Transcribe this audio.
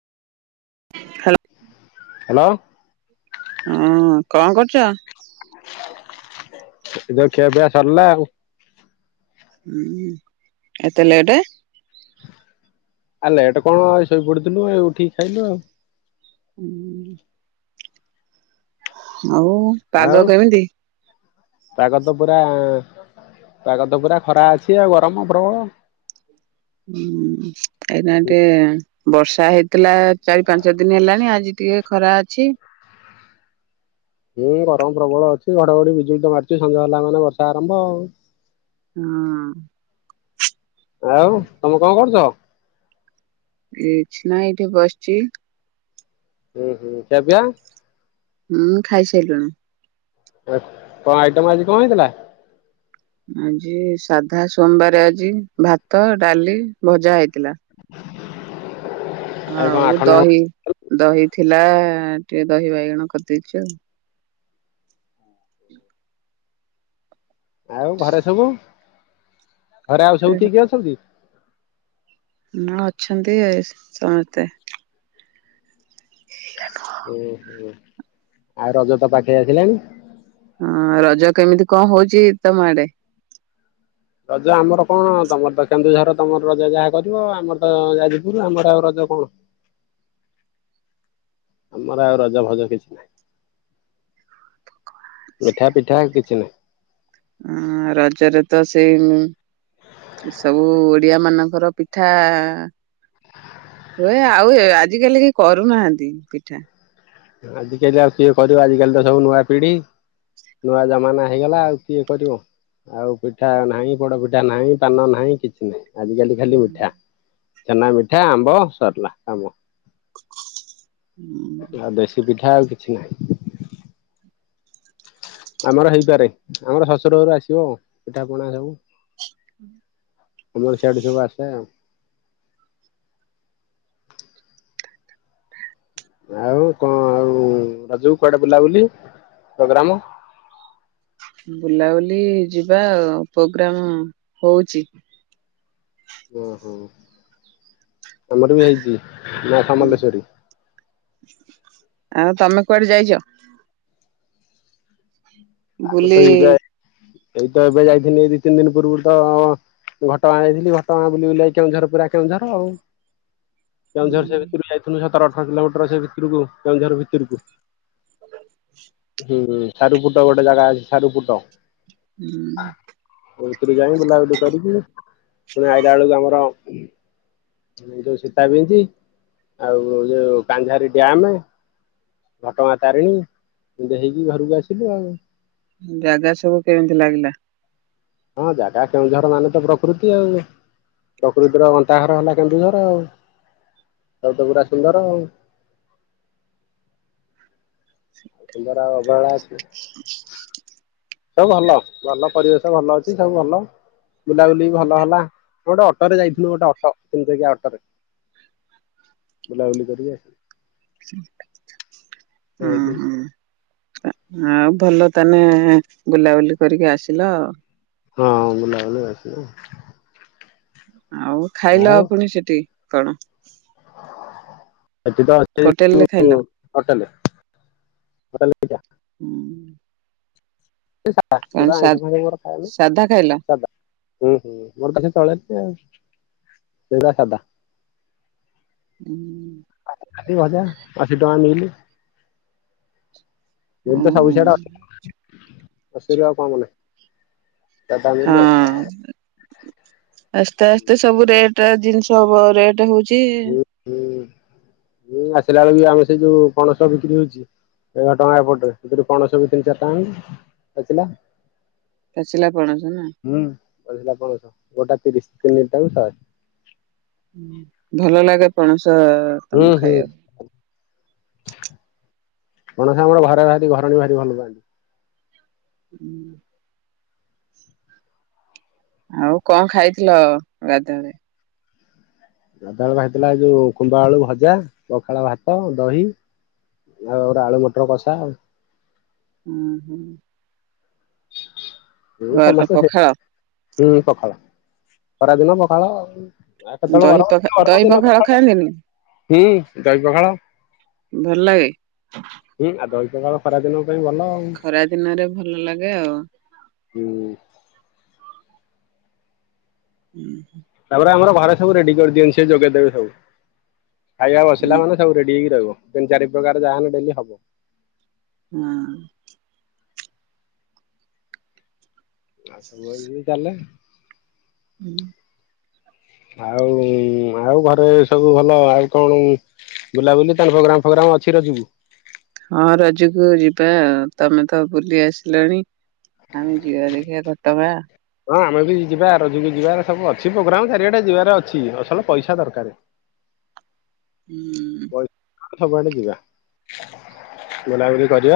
Hello ହୁଁ କଣ କରୁଚ। ଏବେ ତ ଖିଆ ପିଆ ସରିଲା ଆଉ। ହୁଁ ଏତେ ଲେଟେ। ଆ ଲେଟ କଣ ଶୋଇପଡିଥିଲୁ ଉଠିକି ଖାଇଲୁ ଆଉ। ହୁଁ ଆଉ ପାଗ କେମିତି। ପାଗତ ପୁରା ପାଗ ତ ପୁରା ଖରା ଅଛି ଆଉ ଗରମ ପ୍ରବଳ। ହୁଁ ଏଇନା ଟିକେ ବର୍ଷା ହେଇଥିଲା ଚାରି ପାଞ୍ଚ ଦିନ ହେଲାଣି ଆଜି ଟିକେ ଖରା ଅଛି। ହୁଁ ଗରମ ପ୍ରବଳ ଅଛି ଘଡଘଡି ବିଜୁଳି ତ ମାରୁଛି ସନ୍ଦ୍ୟା ହେଲା ମାନେ ବର୍ଷା ଆରମ୍ଭ ଆଉ। ହଁ ଆଉ ତମେ କଣ କରୁଚ। କିଛିନା ଏଇଠି ବସଚି। ହୁଁ ହୁଁ ଖିଆ ପିଆ। ହୁଁ ଖାଇସାଇଲୁଣୁ। ଏତ କଣ ଆଇଟମ ଆଜି କଣ ହେଇଥିଲା? ଆଜି ସାଧା ସୋମବାର ଆଜି ଭାତ, ଡାଲି, ଭଜା ହେଇଥିଲା। କଣ ଆଉ ଆଖଣ୍ଡ ଦହି ଦହି ଥିଲା ଆ। ଟିକେ ଦହି ବାଇଗଣ କରିଦେଇଚି ଆଉ। ହଁ ଆଉ ଘରେ ସବୁ। ଘରେ ଆଉ ସବୁ କିଏ କିଏ ଅଛନ୍ତି। ନା ଅଛନ୍ତି ଏ ସମସ୍ତେ। ଓ ହୋ ଆଉ ରଜତ ପାଖେଇ ଆସିଲାଣି। ହଁ ରଜ କେମିତି କଣ ହଉଚି ତମ ଆଡେ? ରଜ ଆମର କଣ ତମର ତ କେନ୍ଦୁଝର ତମର ରଜ ଯାହା କରିବ। ଆମର ତ ଯାଜପୁର ଆମର ଆଉ ରଜ କଣ? ଆମର ଆଉ ରଜ ଭଜ କିଛି ନାହିଁ। ମିଠା ପିଠା କିଛି ନାହିଁ। ଉ ଉ ରଜରେ ତ ସେଇ ସବୁ ଓଡିଆ ମାନଙ୍କର ପିଠା ହୁଏ। ଆଉ ଆଜିକାଲି କି କରୁନାହାନ୍ତି ପିଠା। ଆଜିକାଲି ଆଉ କିଏ କରିବ। ଆଜିିକାଲି ତ ସବୁ ନୂଆ ପିଢି, ନୂଆ ଜମାନା ହେଇଗଲା ଆଉ କିଏ କରିବ ଆଉ। ପିଠା ନାହିଁ, ପୋଡ ପିଠା ନାହିଁ, ପାନ ନାହିଁ, କିଛି ନାହିଁ। ଆଜିକାଲି ଖାଲି ମିଠା। ଛେନା, ମିଠା, ଆମ୍ବ ସରିଲା କାମ। ଆ ଦେଶୀପିଠ ଠା ଆଉ କିଛି ନାହିଁ। ଆମର ହେଇପାରେ ଆମର ଶଶୁର ଘରୁ ଆସିବ। ପିଠା ପଣା ସବୁ। ଆମର ସିଆଡୁ ସବୁ ଆସେ ଆଉ। ଆଉ କଣ ଆଉ ରଜକୁ କୁଆଡେ ବୁଲାବୁଲି ପୋଗ୍ରାମ। ବୁଲାବୁଲି ଯିବା ପୋଗ୍ରାମ ହଉଚି। ଓହୋ ଆମର ବି ହେଇଛି। ମା ସାମଲଲେଶ୍ୱେରୀ ଆଉ ତମେ କୁଆଡେ ଯାଇଚ? ଆମେ ତ ବୋଲେ ଏବେ ଏଇ ତ ଏବେ ଯାଇଥିଲି ଦି ତିନି ଦିନ ପୂର୍ବରୁ ତ ଘଟଗାଁ ଯାଇଥିଲି ଘଟଗାଁ ବୁଲି ବୁଲା କି କେଉଁଝର ପୁରା କେଉଁଝର ଆଉ । କେଉଁଝର ସେ ଭିତରୁ ହୁଁ ଯାଇଥିଲୁ ସତରଟ ଆଠ କିଲୋମିଟର ଅଛ ଭିତରକୁ କେଉଁଝର ଭିତରକୁ ହୁଁ ସାରୁପୁଟ ଗୋଟେ ଜାଗା ଅଛି ସାରୁପୁଟ ହୁଁ । ଡିଇ ବୁଲା ବୁ କରିକି ପୁଣି ଆଇଲା ବେଳକୁ ଆମର ଯୋଉ ସୀତାବିଞ୍ଚ ଆଉ ଯୋଉ କାଞ୍ଜାରୀ ଡ୍ୟାମ ଘଟଗାଁ ତାରିଣୀ ଦେଇକି ଘରକୁ ଆସିଲୁ ଆଉ । ଜାଗା ସବୁ କେମିତି ଲାଗିଲା? ହଁ ଜାଗା କେଉଁଝର ମାନେ ତ ପ୍ରକୃତି ଆଉ ପ୍ରକୃତିର ଗନ୍ତାଘର ହେଲା କେନ୍ଦୁଝର ଆଉ ସବୁ ତ ପୁରା ସୁନ୍ଦର ଆଉ। ଆଉ ସୁନ୍ଦର ଆ ବଳ [unintelligible] ସବୁ ଭଲ ଭଲ ପରିବେଶ ଭଲ ଅଛି ସବୁ ଭଲ ବୁଲାବୁଲି ଭଲ ହେଲା ଗୋଟେ ଅଟୋରେ ଯାଇଥିଲୁ ଗୋଟେ ଅଟୋ ତିନିଚକିଆ ଅଟରେ ବୁଲାବୁଲି କରିକି ଆ ହଁ ଆସିଲୁ। ହଁ । ଆଉ ଭଲ ତାନେ ବୁଲାବୁଲି କରିକି ଆସିଲ ଆଉ ହଁ ଗୁଲାବେଲେ ଆସିଲୁ ଆଉ ଖାଇଲ ଆଉ ପୁଣି ସେଠି । କଣ? ସେଠି ତ ଅଛି ହୋଟେଲ ଯୁ ରେ ଖାଇଲ? ହୋଟେଲ ହୋଟେଲଟା କଣ ସା ସାାଇସ ଖାଇମ ସାଧା ହୁଁ ହୁଁ ମୋର ପାଖ ତଳେ ଆଉ ସୋ ସାଧା। ହୁଁ ଖାଲି ଭଜା ଅଶୀ ଟଙ୍କା ମିଲ ଏଇତ ସବୁ ସିଆଡ଼େ ଆସିବ ଆଉ କଣ କଲେ ହଁ ଆସ୍ତେ ଆସ୍ତେ ସବୁ ରେଟ ଜିନିଷ ହବ ରେଟ ହଉଛି ଚି ହୁଁ । ହୁଁ ହୁଁ ଆସିଲା ବେଳ ବି ଆମେ ସେଇ ଯୋଉ ପଣସ ବିକ୍ରି ହଉଛି ଏଗାର ଟଙ୍କା ଏପଟରେ ସେଥିରେ ପଣସ ବି ତିନି ଚାରି ଟା ଆଣିଲି ଆସିଲା। ପାଚିଲା ପଣସ ନା ହୁଁ ପାଚିଲା ପଣସ ଗୋଟା ତିରିଶ ତି ନିି ଟା କୁ ସହେ ଭଲ ଲାଗେ ପଣସ ତ ହୁଁ ତମ ହୁଁ। ଖାଇଆକୁ ପଣସ ଆମର ଘରେ ବା ଘରଣ ଭାରି ଭଲ ପାଆନ୍ତି। ହୁଁ । ଆଉ କଣ ଖାଇଥିଲ ଗାଧୁବେଳେ ରାଧବେଳୁ ଖାଇଥିଲା ଯୋଉ କୁମ୍ଭ ଆଳୁ ଭଜା ପଖାଳ ଭାତ ଦହି ଆଉ ଆଳୁ ମଟର କଷା ଆଉ ହୁଁ ହୁଁ । ଏ ପଖାଳ ହୁ ପଖାଳ। ଖରାଦିନ ପଖାଳ ଆ କେତେବେଳେ ଦହି ଗର ଗ ପଖା ଦହି ଦିନଖାଳ ଜ ପଖାଳ ଖାଆନ୍ତିନି ହୁଁ ଦହି ପଖାଳ। ଭଲ ଲାଗେ ହୁଁ ଆଦ ଅ ଖରାଦିନ ଖରା ଦିନରେ ଭଲ ଲାଗେ ଆଉ। ହୁଁ। ହୁଁ ହୁଁ । ତାପରେ ଆମର ଘରେ ସବୁ ରେଡି କରିଦିଅନ୍ତି ସ ଯୋଗେଇଦବେ ସବୁ ଖାଇବା ବସିଲା ହୁଁ ମାନ ସବୁ ରେଡି ହେଇକି ରହିବ ତିନି ଚାରି ପ୍ରକାର ଯାହାହାନ ଡେଲି ହବ ହଁ । ଆ ସବୁ ଏମିତି ଚାଲେ । ହୁଁ । ଆଉ ଆଉ ଘରେ ସବୁ ଭଲ ଆଉ କଣ ବୁଲାବୁଲି ତ ଫୋଗ୍ରାମ ଫୋଗ୍ରାମ ଅଛି ରଜ କୁ ହଁ ରଜକୁ ଯିବା ତମେ ତ ବୁଲି ଆସିଲଣି ଆମେ ଯିବା ଦେଖିବା ଘଟଗାଁ ହଁ ଆମେ ବି ଯିବା ରୋଜ ବି ଯିବାର ସବୁ ଅଛି ପ୍ରୋଗ୍ରାମ ଚାରିଆଟେ ଯିବାରେ ଅଛି ଅସଲ ପଇସା ଦରକାର ହୁଁ । ପଇସା ସବୁଆଡେ ଯିବା ବୁଲାବୁଲି କରିବା